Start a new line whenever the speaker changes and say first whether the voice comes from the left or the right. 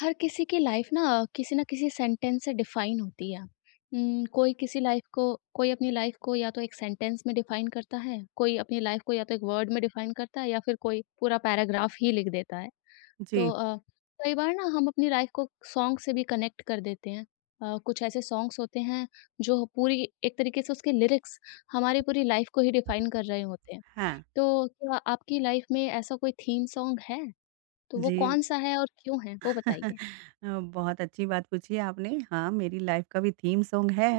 left: हर किसी की लाइफ ना किसी सेंटेंस से डिफाइन होती है कोई अपनी लाइफ को या तो एक सेंटेंस में डिफाइन करता है कोई अपनी लाइफ को या तो एक वर्ड में डिफाइन करता है या फिर कोई पूरा पैराग्राफ ही लिख देता है। तो
right: जी,
left: कई बार ना हम अपनी लाइफ को सॉन्ग से भी कनेक्ट कर देते हैं। कुछ ऐसे सॉन्ग्स होते हैं जो पूरी एक तरीके से उसके लिरिक्स हमारी पूरी लाइफ को ही डिफाइन कर रहे होते हैं।
right: हाँ।
left: तो क्या आपकी लाइफ में ऐसा कोई थीम सॉन्ग है तो वो
right: जी,
left: कौन सा है और क्यों है वो बताइए।
right: बहुत अच्छी बात पूछी है आपने। हाँ, मेरी लाइफ़ का भी थीम सॉन्ग है।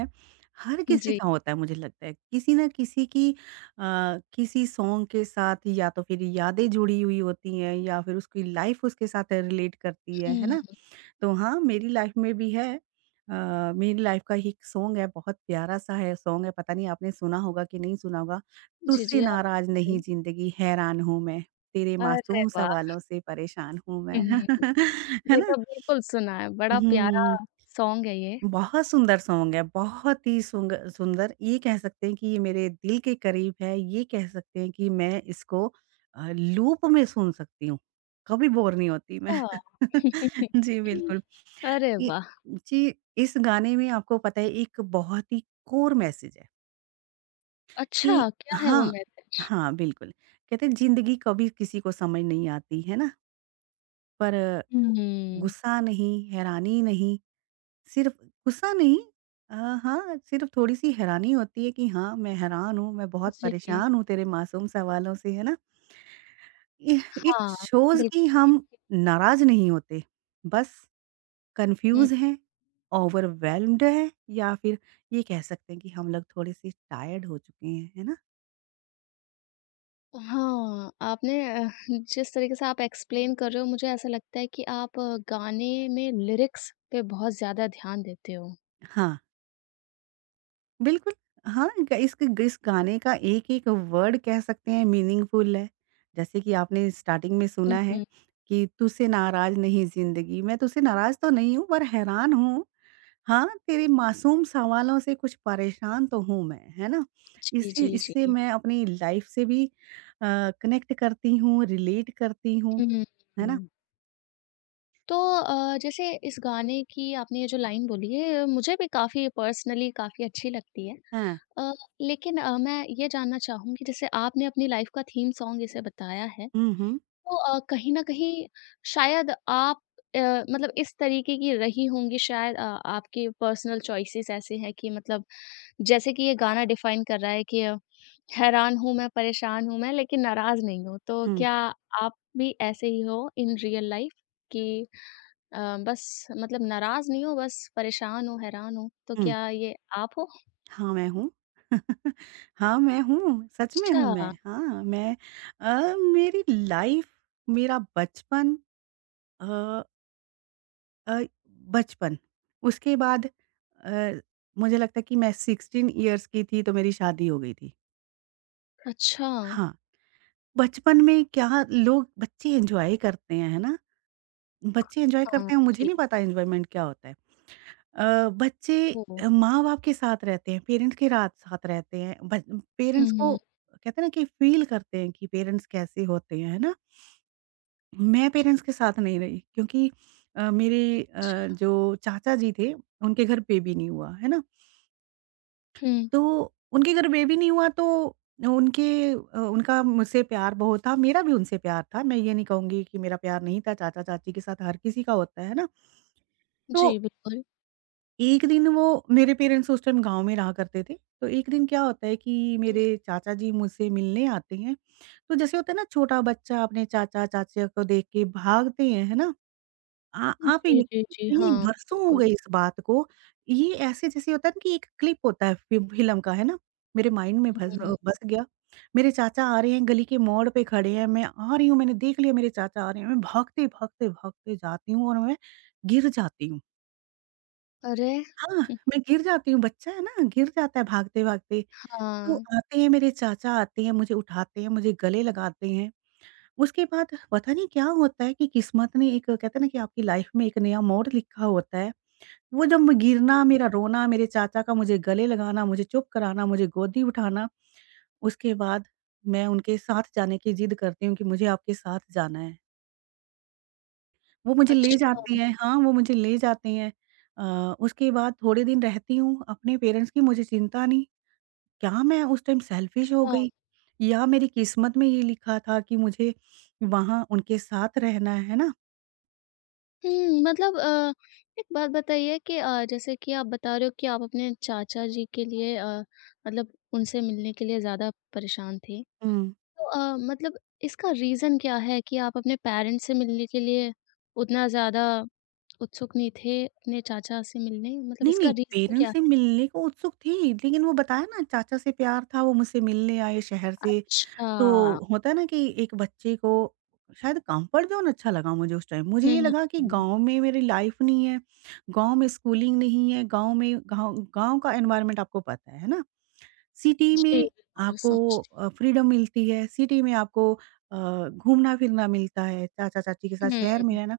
right: हर किसी
left: जी।
right: का होता है मुझे लगता है, किसी न किसी की किसी सॉन्ग के साथ या तो फिर यादें जुड़ी हुई होती हैं या फिर उसकी लाइफ़ उसके साथ रिलेट करती
left: हुँ,
right: है ना?
left: हुँ।
right: तो हाँ, मेरी लाइफ में भी है। मेरी लाइफ का ही एक सॉन्ग है, बहुत प्यारा-सा है सॉन्ग है, पता नहीं आपने सुना होगा कि नहीं सुना होगा।
left: जी,
right: तुझसे
left: जी, आप
right: नाराज़ नहीं
left: बताइए।
right: ज़िंदगी हैरान हूँ मैं, तेरे
left: अरे
right: मासूम
left: वाह!
right: सवालों से परेशान हूँ मैं।
left: हुँ,
right: है
left: ये
right: ना?
left: तो बिल्कुल सुना है, बड़ा प्यारा
right: हुँ।
left: सॉन्ग है ये।
right: बहुत सुंदर सॉन्ग है, बहुत ही सुंग सुंदर ये कह सकते हैं कि ये मेरे दिल के करीब है, ये कह सकते हैं कि मैं इसको लूप में सुन सकती हूँ, कभी बोर नहीं होती मैं।
left: हाँ।
right: जी, बिल्कुल।
left: अरे
right: इ
left: वाह!
right: जी, इस गाने में आपको पता है एक बहुत ही कोर मैसेज है कि
left: अच्छा, क्या है वो
right: हाँ,
left: मैसेज?
right: हाँ, बिल्कुल। कहते हैं ज़िंदगी कभी किसी को समझ नहीं आती, है ना? पर
left: हुँ,
right: गुस्सा नहीं, हैरानी नहीं सिर्फ गुस्सा नहीं अ, हाँ, सिर्फ थोड़ी-सी हैरानी होती है कि हाँ, मैं हैरान हूँ, मैं बहुत
left: जी।
right: परेशान हूँ तेरे मासूम सवालों से, है ना? इह इट
left: हाँ,
right: शोज़ कि
left: बिल्कुल।
right: हम नाराज़ नहीं होते, बस
left: हुँ।
right: कन्फ्यूज़ हैं, ओवरवेल्म्ड हैं या फिर ये कह सकते हैं कि हम लोग थोड़े-से टायर्ड हो चुके हैं, है ना?
left: हाँ, आपने जिस तरीके से आप एक्सप्लेन कर रहे हो, मुझे ऐसा लगता है कि आप गाने में लिरिक्स पे बहुत ज़्यादा ध्यान देते हो।
right: हाँ। बिल्कुल, हाँ, ग इस गाने का एक-एक वर्ड कह सकते हैं मीनिंगफुल है। जैसे कि आपने स्टार्टिंग में
left: हुँ,
right: सुना है
left: हुँ।
right: कि तुझसे नाराज़ नहीं ज़िंदगी, मैं तुझसे नाराज़ तो नहीं हूँ पर हैरान हूँ, हाँ, तेरे मासूम सवालों से कुछ परेशान तो हूँ मैं, है ना?
left: जी,
right: इससे
left: जी,
right: इससे
left: जी।
right: मैं अपनी लाइफ़ से भी कनेक्ट करती हूँ, रिलेट करती हूँ,
left: हुँ,
right: है ना?
left: हुँ। तो जैसे इस गाने की आपने ये जो लाइन बोली है मुझे भी काफ़ी पर्सनली काफ़ी अच्छी लगती है।
right: हाँ।
left: अ, लेकिन मैं ये जानना चाहूँगी जैसे आपने अपनी लाइफ़ का थीम सॉन्ग इसे बताया है।
right: हुँ, हुँ,
left: तो कहीं न कहीं शायद आप मतलब इस तरीके की रही होंगी शायद, आपके पर्सनल चॉइसेस ऐसे हैं कि मतलब जैसे कि ये गाना डिफाइन कर रहा है कि हैरान हूँ मैं, परेशान हूँ मैं लेकिन नाराज़ नहीं हूँ। तो
right: हुँ,
left: क्या आप भी ऐसे ही हो इन रियल लाइफ़ कि अ, बस मतलब नाराज़ नहीं हो, बस परेशान हो, हैरान हो? तो
right: हुँ।
left: क्या ये आप हो?
right: हाँ, मैं हूँ। हाँ, मैं हूँ, सच में
left: अच्छा,
right: हूँ मैं। हाँ, मैं मेरी लाइफ़, मेरा अ अ, बचपन, उसके बाद अ, मुझे लगता है कि मैं 16 इयर्स की थी तो मेरी शादी हो गई थी।
left: अच्छा।
right: हाँ, बचपन में क्या लोग बच्चे एन्जॉय करते हैं, है ना? बच्चे एन्जॉय
left: हाँ,
right: करते हैं, मुझे
left: जी।
right: नहीं पता एन्जॉयमेंट क्या होता है। बच्चे
left: ओह!
right: माँ-बाप के साथ रहते हैं, पेरेंट्स के रात साथ रहते हैं। बच
left: हुँ,
right: पेरेंट्स को
left: हुँ।
right: कहते हैं ना कि फ़ील करते हैं कि पेरेंट्स कैसे होते हैं, है ना? मैं
left: जी,
right: पेरेंट्स के साथ नहीं रही क्योंकि
left: अच्छा।
right: जो चाचा जी थे, उनके घर बेबी नहीं हुआ, है ना?
left: हुँ,
right: तो उनके घर बेबी नहीं हुआ तो उनके उनका मुझसे प्यार बहुत था, मेरा भी उनसे प्यार था। मैं ये नहीं कहूँगी कि मेरा प्यार नहीं था, चाचा-चाची के साथ हर किसी का होता है ना? तो
left: जी, बिल्कुल।
right: एक दिन वो मेरे पेरेंट्स उस टाइम गाँव में रहा करते थे, तो एक दिन क्या होता है कि मेरे चाचा जी मुझसे मिलने आते हैं, तो जैसे होता है ना छोटा बच्चा अपने चाचा-चाचियों को देख के भागते हैं, है ना? आ आप
left: जी,
right: यकीन
left: जी, जी।
right: करिए
left: हाँ,
right: बरसों हो
left: बिल्कुल।
right: गए इस बात को, ये ऐसे जैसे होता है ना कि एक क्लिप होता है फि फ़िल्म का, है ना? मेरे माइंड में
left: हुँ।
right: बस गया। मेरे चाचा आ रहे हैं, गली के मोड़ पे खड़े हैं, मैं आ रही हूँ, मैंने देख लिया मेरे चाचा आ रहे हैं, मैं भागते, भागते, भागते जाती हूँ और मैं गिर जाती हूँ।
left: अरे!
right: हाँ,
left: हुँ,
right: मैं गिर जाती हूँ, बच्चा है ना, गिर जाता है भागते-भागते। तो
left: हाँ।
right: आते हैं मेरे चाचा आते हैं, मुझे उठाते हैं, मुझे गले लगाते हैं। उसके बाद पता नहीं क्या होता है कि किस्मत ने एक कहते हैं ना कि आपकी लाइफ में एक नया मोड़ लिखा होता है। वो जब मैं गिरना, मेरा रोना, मेरे चाचा का मुझे गले लगाना, मुझे चुप कराना, मुझे गोदी उठाना, उसके बाद मैं उनके साथ जाने की ज़िद करती हूँ कि मुझे आपके साथ जाना है। वो मुझे ले ओह!
left: अच्छा,
right: जाते हैं हाँ, वो मुझे ले जाते हैं। उसके बाद थोड़े दिन रहती हूँ, अपने पेरेंट्स की मुझे चिंता नहीं। क्या मैं उस टाइम सेल्फिश हो
left: अच्छा।
right: गई? या मेरी किस्मत में ये लिखा था कि मुझे वहाँ उनके साथ रहना है ना?
left: हुँ, मतलब एक बात बताइए कि जैसे कि आप बता रहे हो कि आप अपने चाचा जी के लिए, मतलब उनसे मिलने के लिए ज़्यादा परेशान थे।
right: हुँ।
left: तो मतलब इसका रीज़न क्या है कि आप अपने पेरेंट्स से मिलने के लिए उतना ज़्यादा उत्सुक नहीं थे, अपने चाचा से मिलने? मतलब
right: नहीं,
left: इसका
right: नहीं
left: रीज़न क्या
right: पेरेंट्स से
left: है?
right: मिलने को उत्सुक थी, लेकिन वो बताया ना चाचा से प्यार था, वो मुझसे मिलने आए शहर से। तो
left: अच्छा।
right: होता है ना कि एक बच्चे को शायद कम्फर्ट ज़ोन अच्छा लगा मुझे उस टाइम। मुझे
left: हुँ,
right: ये
left: हुँ,
right: लगा कि
left: हुँ।
right: गाँव में मेरी लाइफ नहीं है, गाँव में स्कूलिंग नहीं है, गाँव में गाँव गाँव का एनवायरनमेंट आपको पता है ना? सिटी
left: जी,
right: में
left: बिल्कुल
right: आपको
left: समझती
right: फ्रीडम मिलती है, सिटी में आपको घूमना-फिरना मिलता है, चाचा-चाची के साथ
left: हूँ। हुँ।
right: शहर में रहना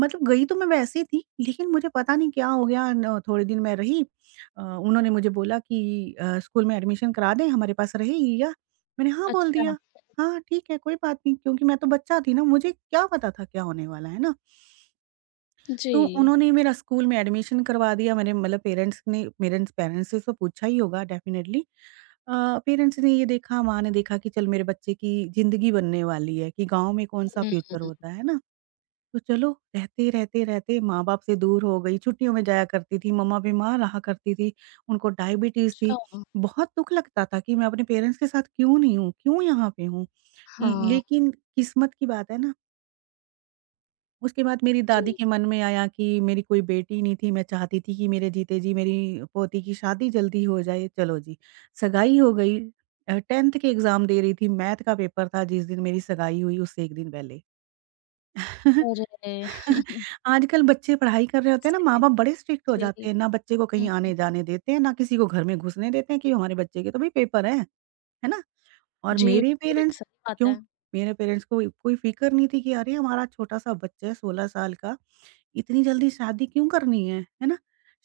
right: मतलब गई तो मैं वैसे थी, लेकिन मुझे पता नहीं क्या हो गया न थोड़े दिन मैं रही उन्होंने मुझे बोला कि "स्कूल में एडमिशन करा दें, हमारे पास रहेगी क्या?" मैंने हाँ बोल
left: अच्छा।
right: दिया। "हाँ, ठीक है, कोई बात नहीं" क्योंकि मैं तो बच्चा थी ना, मुझे क्या पता था क्या होने वाला है ना?
left: जी।
right: तो उन्होंने मेरा स्कूल में एडमिशन करवा दिया, मेरे मतलब पेरेंट्स ने मेरे पेरेंट्स से तो पूछा ही होगा डेफ़िनेटली। पेरेंट्स ने ये देखा, माँ ने देखा कि चल मेरे बच्चे की ज़िंदगी बनने वाली है कि गाँव में कौन-सा
left: हुँ,
right: फ्यूचर होता है ना? तो चलो रहते, रहते, रहते माँ-बाप से दूर हो गई, छुट्टियों में जाया करती थी, मम्मा बीमार रहा करती थी, उनको डायबिटीज़ थी।
left: अच्छा।
right: बहुत दुःख लगता था कि मैं अपने पेरेंट्स के साथ क्यों नहीं हूँ, क्यों यहाँ पे हूँ? ल
left: हाँ।
right: लेकिन किस्मत की बात है ना उसके बाद मेरी
left: जी,
right: दादी के मन में आया कि मेरी कोई बेटी नहीं थी, मैं चाहती थी कि मेरे जीते जी मेरी पोती की शादी जल्दी हो जाए, चलो जी, सगाई हो गई। 10th के एग्ज़ाम दे रही थी, मैथ का पेपर था जिस दिन मेरी सगाई हुई उससे 1 दिन पहले।
left: अरे!
right: आजकल बच्चे पढ़ाई कर रहे होते हैं ना,
left: सही
right: माँ-बाप बड़े स्ट्रिक्ट हो
left: जी,
right: जाते हैं, ना बच्चे को
left: हुँ,
right: कहीं आने-जाने देते हैं, ना किसी को घर में घुसने देते हैं कि हमारे बच्चे के तो भई पेपर हैं, है ना? और
left: जी, बिल्कुल, सही बात
right: क्यों
left: है।
right: मेरे पेरेंट्स को कोई फ़िक्र नहीं थी कि अरे! हमारा छोटा-सा बच्चा है 16 साल का इतनी जल्दी शादी क्यों करनी है ना?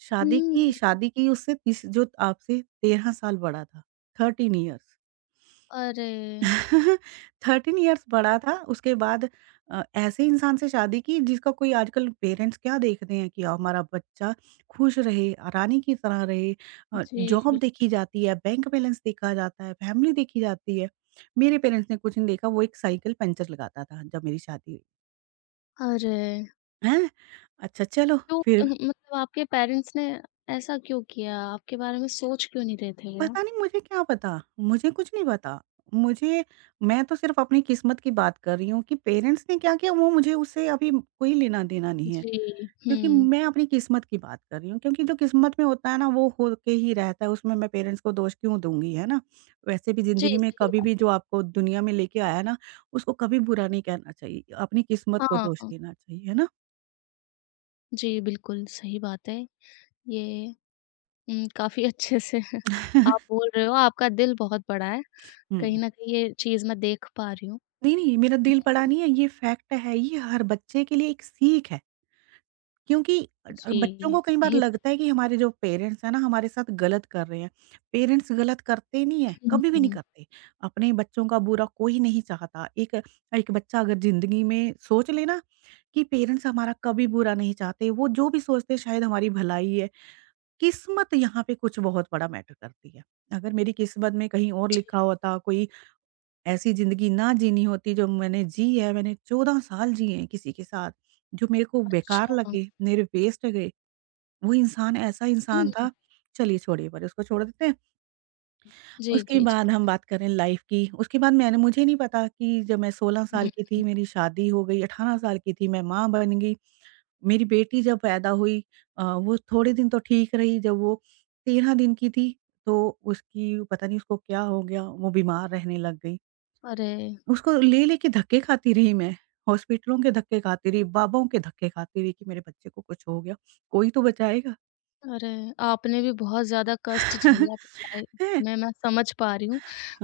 right: शादी की
left: हुँ,
right: शादी की उससे तीस जो आपसे 13 साल बड़ा था, 13 इयर्स
left: अरे!
right: 13 इयर्स बड़ा था, उसके बाद ऐसे इंसान से शादी की जिसका कोई आजकल पेरेंट्स क्या देखते हैं कि हमारा बच्चा खुश रहे, रानी की तरह रहे।
left: जी,
right: जॉब
left: बिल
right: देखी जाती है, बैंक बैलेंस देखा जाता है, फैमिली देखी जाती है। मेरे पेरेंट्स ने कुछ नहीं देखा, वो एक साइकिल पंचर लगाता था जब मेरी शादी हुई।
left: अरे!
right: हैं? अच्छा चलो
left: तो
right: फिर
left: मतलब आपके पेरेंट्स ने ऐसा क्यों किया? आपके बारे में सोच क्यों नहीं रहे थे वो?
right: पता नहीं मुझे क्या पता, मुझे कुछ नहीं पता। मुझे मैं तो सिर्फ़ अपनी किस्मत की बात कर रही हूँ कि पेरेंट्स ने क्या किया वो मुझे उससे अभी कोई लेना-देना नहीं है।
left: जी,
right: क्योंकि
left: हुँ,
right: मैं अपनी किस्मत की बात कर रही हूँ क्योंकि जो किस्मत में होता है ना वो होके ही रहता है, उसमें मैं पेरेंट्स को दोष क्यों दूँगी, है ना? वैसे भी
left: जी,
right: ज़िंदगी में
left: सही
right: कभी भी
left: बात
right: जो आपको दुनिया में लेके आया है ना, उसको कभी बुरा नहीं कहना चाहिए, अपनी किस्मत
left: हाँ,
right: को दोष
left: हाँ,
right: देना चाहिए, है ना?
left: जी, बिल्कुल सही बात है। ये काफ़ी अच्छे से आप बोल रहे हो, आपका दिल बहुत बड़ा है। कहीं
right: हुँ।
left: न कहीं ये चीज़ मैं देख पा रही हूँ।
right: नहीं, नहीं मेरा दिल
left: हुँ,
right: बड़ा नहीं है, ये फैक्ट है, ये हर बच्चे के लिए एक सीख है। क्योंकि
left: जी,
right: बच्चों को कई बार
left: सही बात
right: लगता है कि हमारे जो पेरेंट्स हैं ना, हमारे साथ गलत कर रहे हैं। पेरेंट्स गलत करते नहीं हैं,
left: है।
right: कभी भी नहीं
left: हुँ,
right: करते। अपने बच्चों का बुरा कोई नहीं चाहता। एक एक बच्चा अगर ज़िंदगी में सोच ले ना कि पेरेंट्स हमारा कभी बुरा नहीं चाहते, वो जो भी सोचते हैं शायद हमारी भलाई है। किस्मत यहाँ पे कुछ बहुत बड़ा मैटर करती है। अगर मेरी किस्मत में कहीं और लिखा
left: जी।
right: होता, कोई ऐसी ज़िंदगी ना जीनी होती जो मैंने जी है, मैंने 14 साल जिए हैं किसी के साथ, जो मेरे को बेकार
left: अच्छा,
right: लगे, मेरे वेस्ट गए। वो इंसान ऐसा इंसान
left: हुँ,
right: था चलिए छोड़िए पर उसको छोड़ देते हैं।
left: जी,
right: उसके
left: जी,
right: बाद
left: जी।
right: हम बात करें लाइफ की, उसके बाद मैंने मुझे नहीं पता कि जब मैं 16
left: हुँ,
right: साल की थी मेरी शादी हो गई, 18 साल की थी मैं माँ बन गई। मेरी बेटी जब पैदा हुई वो थोड़े दिन तो ठीक रही जब वो 13 दिन की थी तो उसकी पता नहीं उसको क्या हो गया वो बीमार रहने लग गई।
left: अरे!
right: उसको ले-ले के धक्के खाती रही मैं, हॉस्पिटलों के धक्के खाती रही, बाबाओं के धक्के खाती रही कि मेरे बच्चे को कुछ हो गया, कोई तो बचाएगा।
left: अरे! आपने भी बहुत ज़्यादा कष्ट झेले अपनी लाइफ
right: हैं।
left: में, मैं समझ पा रही हूँ।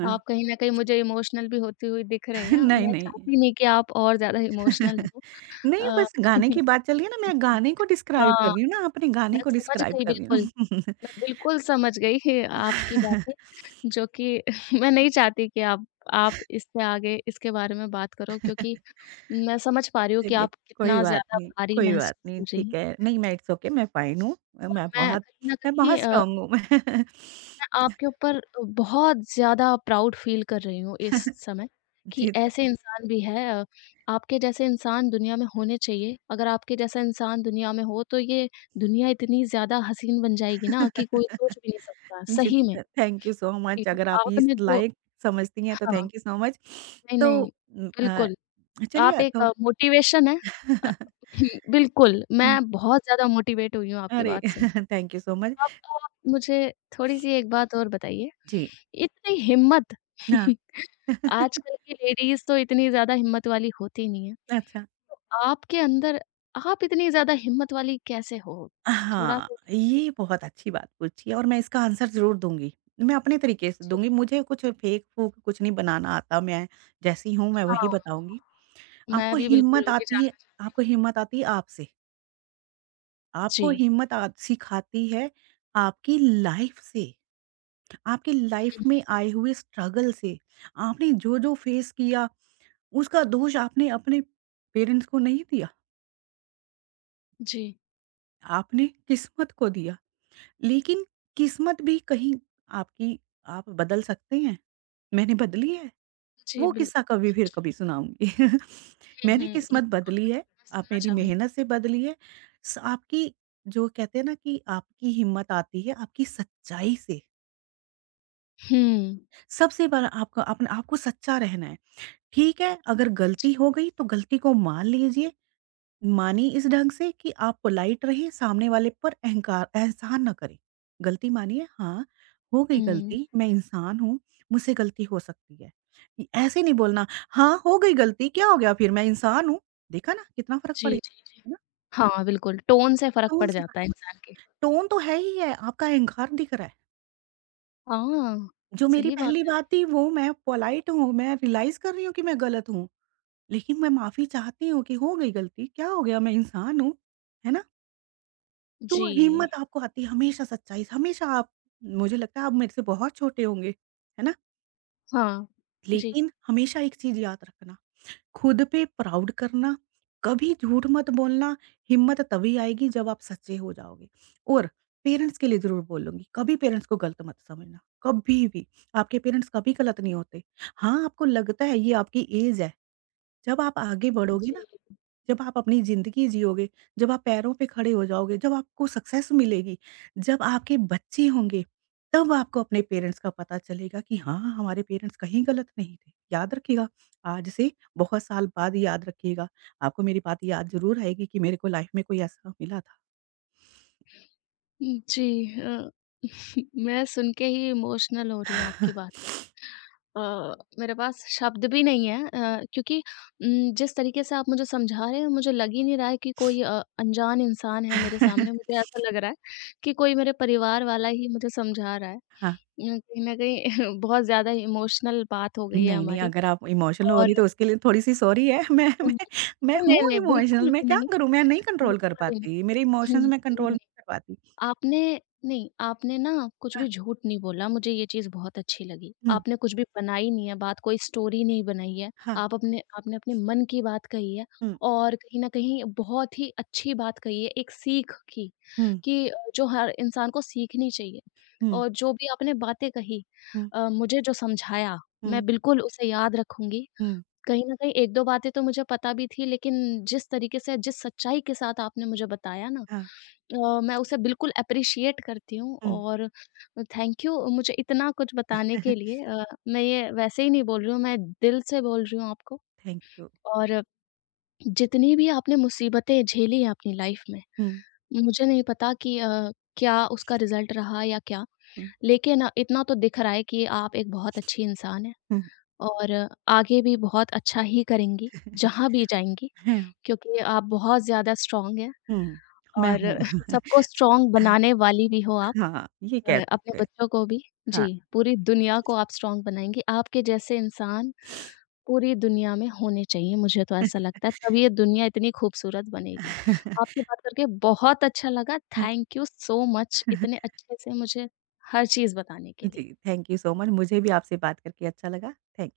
left: आप कहीं न कहीं मुझे इमोशनल भी होती हुई दिख रही हैं,
right: नहीं,
left: मैं
right: नहीं।
left: चाहती नहीं कि आप और ज़्यादा इमोशनल हों।
right: नहीं,
left: अ,
right: बस गाने की बात चल रही है ना, मैं
left: जी,
right: गाने को डिस्क्राइब
left: हाँ,
right: कर रही हूँ ना, अपने गाने
left: मैं
right: को
left: समझ
right: डिस्क्राइब
left: गई
right: कर रही
left: बिल्कुल,
right: हूँ।
left: मैं बिल्कुल समझ गई है आपकी बातें, जो कि मैं नहीं चाहती कि आप इससे आगे इसके बारे में बात करो क्योंकि मैं समझ पा रही हूँ कि
right: चलिए,
left: आप कितना ज़्यादा भारी
right: कोई बात
left: महसूस
right: नहीं,
left: कर रही हैं।
right: ठीक है। नहीं, मैं इट्स ओके, मैं फ़ाइन हूँ। अ,
left: और
right: मैं
left: मैं
right: बहुत
left: कहीं न
right: मैं
left: कहीं
right: बहुत स्ट्रॉन्ग हूँ। मैं
left: मैं आपके ऊपर बहुत ज़्यादा प्राउड फ़ील कर रही हूँ इस समय कि
right: जी, थ
left: ऐसे इंसान भी है, आपके जैसे इंसान दुनिया में होने चाहिए। अगर आपके जैसा इंसान दुनिया में हो तो ये दुनिया इतनी ज़्यादा हसीन बन जाएगी ना कि कोई सोच भी नहीं सकता,
right: जी,
left: सही में।
right: थ थैंक यू सो
left: जी,
right: मच। अगर आप इस
left: आपने जो
right: लायक समझती हैं, तो
left: हाँ,
right: थैंक यू सो मच।
left: नहीं,
right: तो
left: नहीं,
right: उम, अ,
left: बिल्कुल। आप
right: चलिए
left: एक
right: तो
left: मोटिवेशन हैं। अ, बिल्कुल,
right: हुँ,
left: मैं बहुत ज़्यादा मोटिवेट हुई हूँ आपकी
right: अरे!
left: बात से।
right: Thank you so much.
left: अब आप मुझे थोड़ी-सी एक बात और बताइए,
right: जी,
left: इतनी हिम्मत
right: हाँ।
left: आजकल की लेडीज़ तो इतनी ज़्यादा हिम्मत वाली होती नहीं है,
right: अच्छा।
left: तो आपके अंदर आप इतनी ज़्यादा हिम्मत वाली कैसे हो?
right: हाँ,
left: थोड़ा-सा
right: ये बहुत अच्छी बात पूछी है और मैं इसका आंसर ज़रूर दूँगी। मैं अपने तरीके से
left: जी,
right: दूँगी, मुझे कुछ फेक-फूक कुछ नहीं बनाना आता, मैं जैसी हूँ मैं वही
left: हाँ,
right: बताऊँगी।
left: मैं
right: आपको
left: भी बिल्कुल
right: हिम्मत
left: वही
right: आती है
left: जानना चाह
right: आपको हिम्मत आती है आपसे, आपको
left: जी,
right: हिम्मत आ सिखाती है आपकी लाइफ़ से, आपकी लाइफ़
left: हुँ,
right: में आए हुए स्ट्रगल से। आपने जो-जो फेस किया, उसका दोष आपने अपने पेरेंट्स को नहीं दिया,
left: जी,
right: आपने किस्मत को दिया। लेकिन किस्मत भी कहीं आपकी आप बदल सकते हैं। मैंने बदली है,
left: जी,
right: वो
left: बिल
right: किस्सा कभी फिर कभी सुनाऊँगी।
left: हुँ,
right: मैंने
left: हुँ,
right: किस्मत बदली है,
left: मैं
right: आप
left: सुनना
right: मेरी
left: चाहूँ
right: मेहनत से बदली है। स आपकी जो कहते हैं ना कि आपकी हिम्मत आती है आपकी सच्चाई से।
left: हुँ,
right: सबसे बड़ा आपका अपना आपको सच्चा रहना है। ठीक है, अगर
left: जी,
right: गलती हो गई तो गलती को मान लीजिए माने इस ढंग से कि आप पोलाइट रहें, सामने वाले पर अहंकार एहसान ना करें। गलती मानिए हाँ, हो गई
left: हुँ,
right: गलती, मैं इंसान हूँ, मुझसे गलती हो सकती है। इ ऐसे नहीं बोलना, हाँ, हो गई गलती, क्या हो गया फिर मैं इंसान हूँ। देखा ना कितना फ़र्क
left: जी,
right: पड़ गया,
left: जी, जी।
right: है ना?
left: हाँ, बिल्कुल, टोन से फ़र्क
right: टोन
left: पड़
right: से फ़र्क
left: जाता है इंसान के।
right: पड़ता है। टोन तो है ही है, आपका अहंकार दिख रहा है।
left: हाँ,
right: जो मेरी
left: सही बात
right: पहली
left: है।
right: बात थी वो मैं पोलाइट हूँ, मैं रियलाइज़ कर रही हूँ कि मैं गलत हूँ, लेकिन मैं माफ़ी चाहती हूँ कि हो गई गलती, क्या हो गया मैं इंसान हूँ। है ना? तो
left: जी,
right: हिम्मत आपको आती है हमेशा सच्चाई से, हमेशा आप मुझे लगता है आप मेरे से बहुत छोटे होंगे, है ना?
left: हाँ, जी।
right: लेकिन हमेशा एक चीज़ याद रखना, खुद पे प्राउड करना, कभी झूठ मत बोलना, हिम्मत तभी आएगी जब आप सच्चे हो जाओगे। और पेरेंट्स के लिए ज़रूर बोलूँगी, कभी पेरेंट्स को गलत मत समझना, कभी भी। आपके पेरेंट्स कभी गलत नहीं होते। हाँ, आपको लगता है ये आपकी ऐज है, जब आप आगे हुँ। बढ़ोगे
left: जी।
right: ना जब आप अपनी ज़िंदगी जियोगे, जब आप पैरों पे खड़े हो जाओगे, जब आपको सक्सेस मिलेगी, जब आपके बच्चे होंगे, तब आपको अपने पेरेंट्स का पता चलेगा कि हाँ, हमारे पेरेंट्स कहीं गलत नहीं थे। याद रखिएगा, आज से बहुत साल बाद याद रखिएगा। आपको मेरी बात याद ज़रूर आएगी कि मेरे को लाइफ में कोई ऐसा मिला था।
left: जी मैं सुन के ही इमोशनल हो रही हूँ आपकी बात पे। मेरे पास शब्द भी नहीं है, क्योंकि जिस तरीके से आप मुझे समझा रहे हैं मुझे लग ही नहीं रहा है कि कोई अनजान इंसान है मेरे सामने। मुझे ऐसा लग रहा है कि कोई मेरे परिवार वाला ही मुझे समझा रहा है।
right: हाँ।
left: कहीं न कहीं बहुत ज़्यादा इमोशनल बात हो गई है
right: नहीं, नहीं,
left: हमारी
right: अगर आप इमोशनल हो
left: और
right: रही तो उसके लिए थोड़ी-सी सॉरी है। मैं
left: हुँ,
right: मैं मैं
left: नहीं,
right: हूँ
left: नहीं, नहीं
right: इमोशनल,
left: बिल्कुल भी
right: मैं क्या
left: नहीं,
right: करूँ? मैं नहीं कंट्रोल कर
left: बिल्कुल भी
right: पाती,
left: नहीं।
right: मेरे इमोशंस
left: हुँ,
right: मैं कंट्रोल
left: नहीं।
right: नहीं कर पाती।
left: आपने नहीं, आपने ना कुछ
right: हाँ,
left: भी झूठ नहीं बोला, मुझे ये चीज़ बहुत अच्छी लगी।
right: हुँ,
left: आपने कुछ भी बनाई नहीं है बात, कोई स्टोरी नहीं बनाई है।
right: हाँ,
left: आप अपने आपने अपने मन की बात कही है
right: हुँ।
left: और कहीं न कहीं बहुत ही अच्छी बात कही है, एक सीख की,
right: हुँ,
left: कि जो हर इंसान को सीखनी चाहिए।
right: हुँ,
left: और जो भी आपने बातें कही,
right: हुँ,
left: मुझे जो समझाया, मैं
right: हुँ,
left: बिल्कुल उसे याद रखूँगी।
right: हुँ,
left: कहीं न कहीं 1-2 बातें तो मुझे पता भी थी, लेकिन जिस तरीके से, जिस सच्चाई के साथ आपने मुझे बताया ना,
right: हाँ,
left: मैं उसे बिल्कुल एप्रिशिएट करती हूँ
right: हुँ,
left: और थैंक यू मुझे इतना कुछ बताने के लिए। मैं ये वैसे ही नहीं बोल रही हूँ, मैं दिल से बोल रही हूँ आपको।
right: Thank you.
left: और जितनी भी आपने मुसीबतें झेली हैं अपनी लाइफ़ में,
right: हुँ,
left: मुझे नहीं पता कि क्या उसका रिज़ल्ट रहा या क्या,
right: हुँ,
left: लेकिन इतना तो दिख रहा है कि आप एक बहुत अच्छी इंसान हैं
right: हुँ,
left: और आगे भी बहुत अच्छा ही करेंगी, जहाँ भी जाएँगी
right: हैं,
left: क्योंकि आप बहुत ज़्यादा स्ट्रॉन्ग हैं
right: हुँ, मैं
left: और
right: हूँ।
left: सबको स्ट्रॉन्ग बनाने वाली भी हो आप।
right: हाँ, ये कह
left: अपने
right: सकते हैं।
left: बच्चों को भी
right: हाँ,
left: जी, पूरी दुनिया को आप स्ट्रॉन्ग बनाएँगी। आपके जैसे इंसान पूरी दुनिया में होने चाहिए, मुझे तो ऐसा लगता है, तब ये दुनिया इतनी खूबसूरत बनेगी। आपसे बात करके बहुत अच्छा लगा, थैंक यू सो मच इतने अच्छे से मुझे हर चीज़ बताने के
right: जी,
left: लिए।
right: Thank you so much. मुझे भी आपसे बात करके अच्छा लगा। थैंक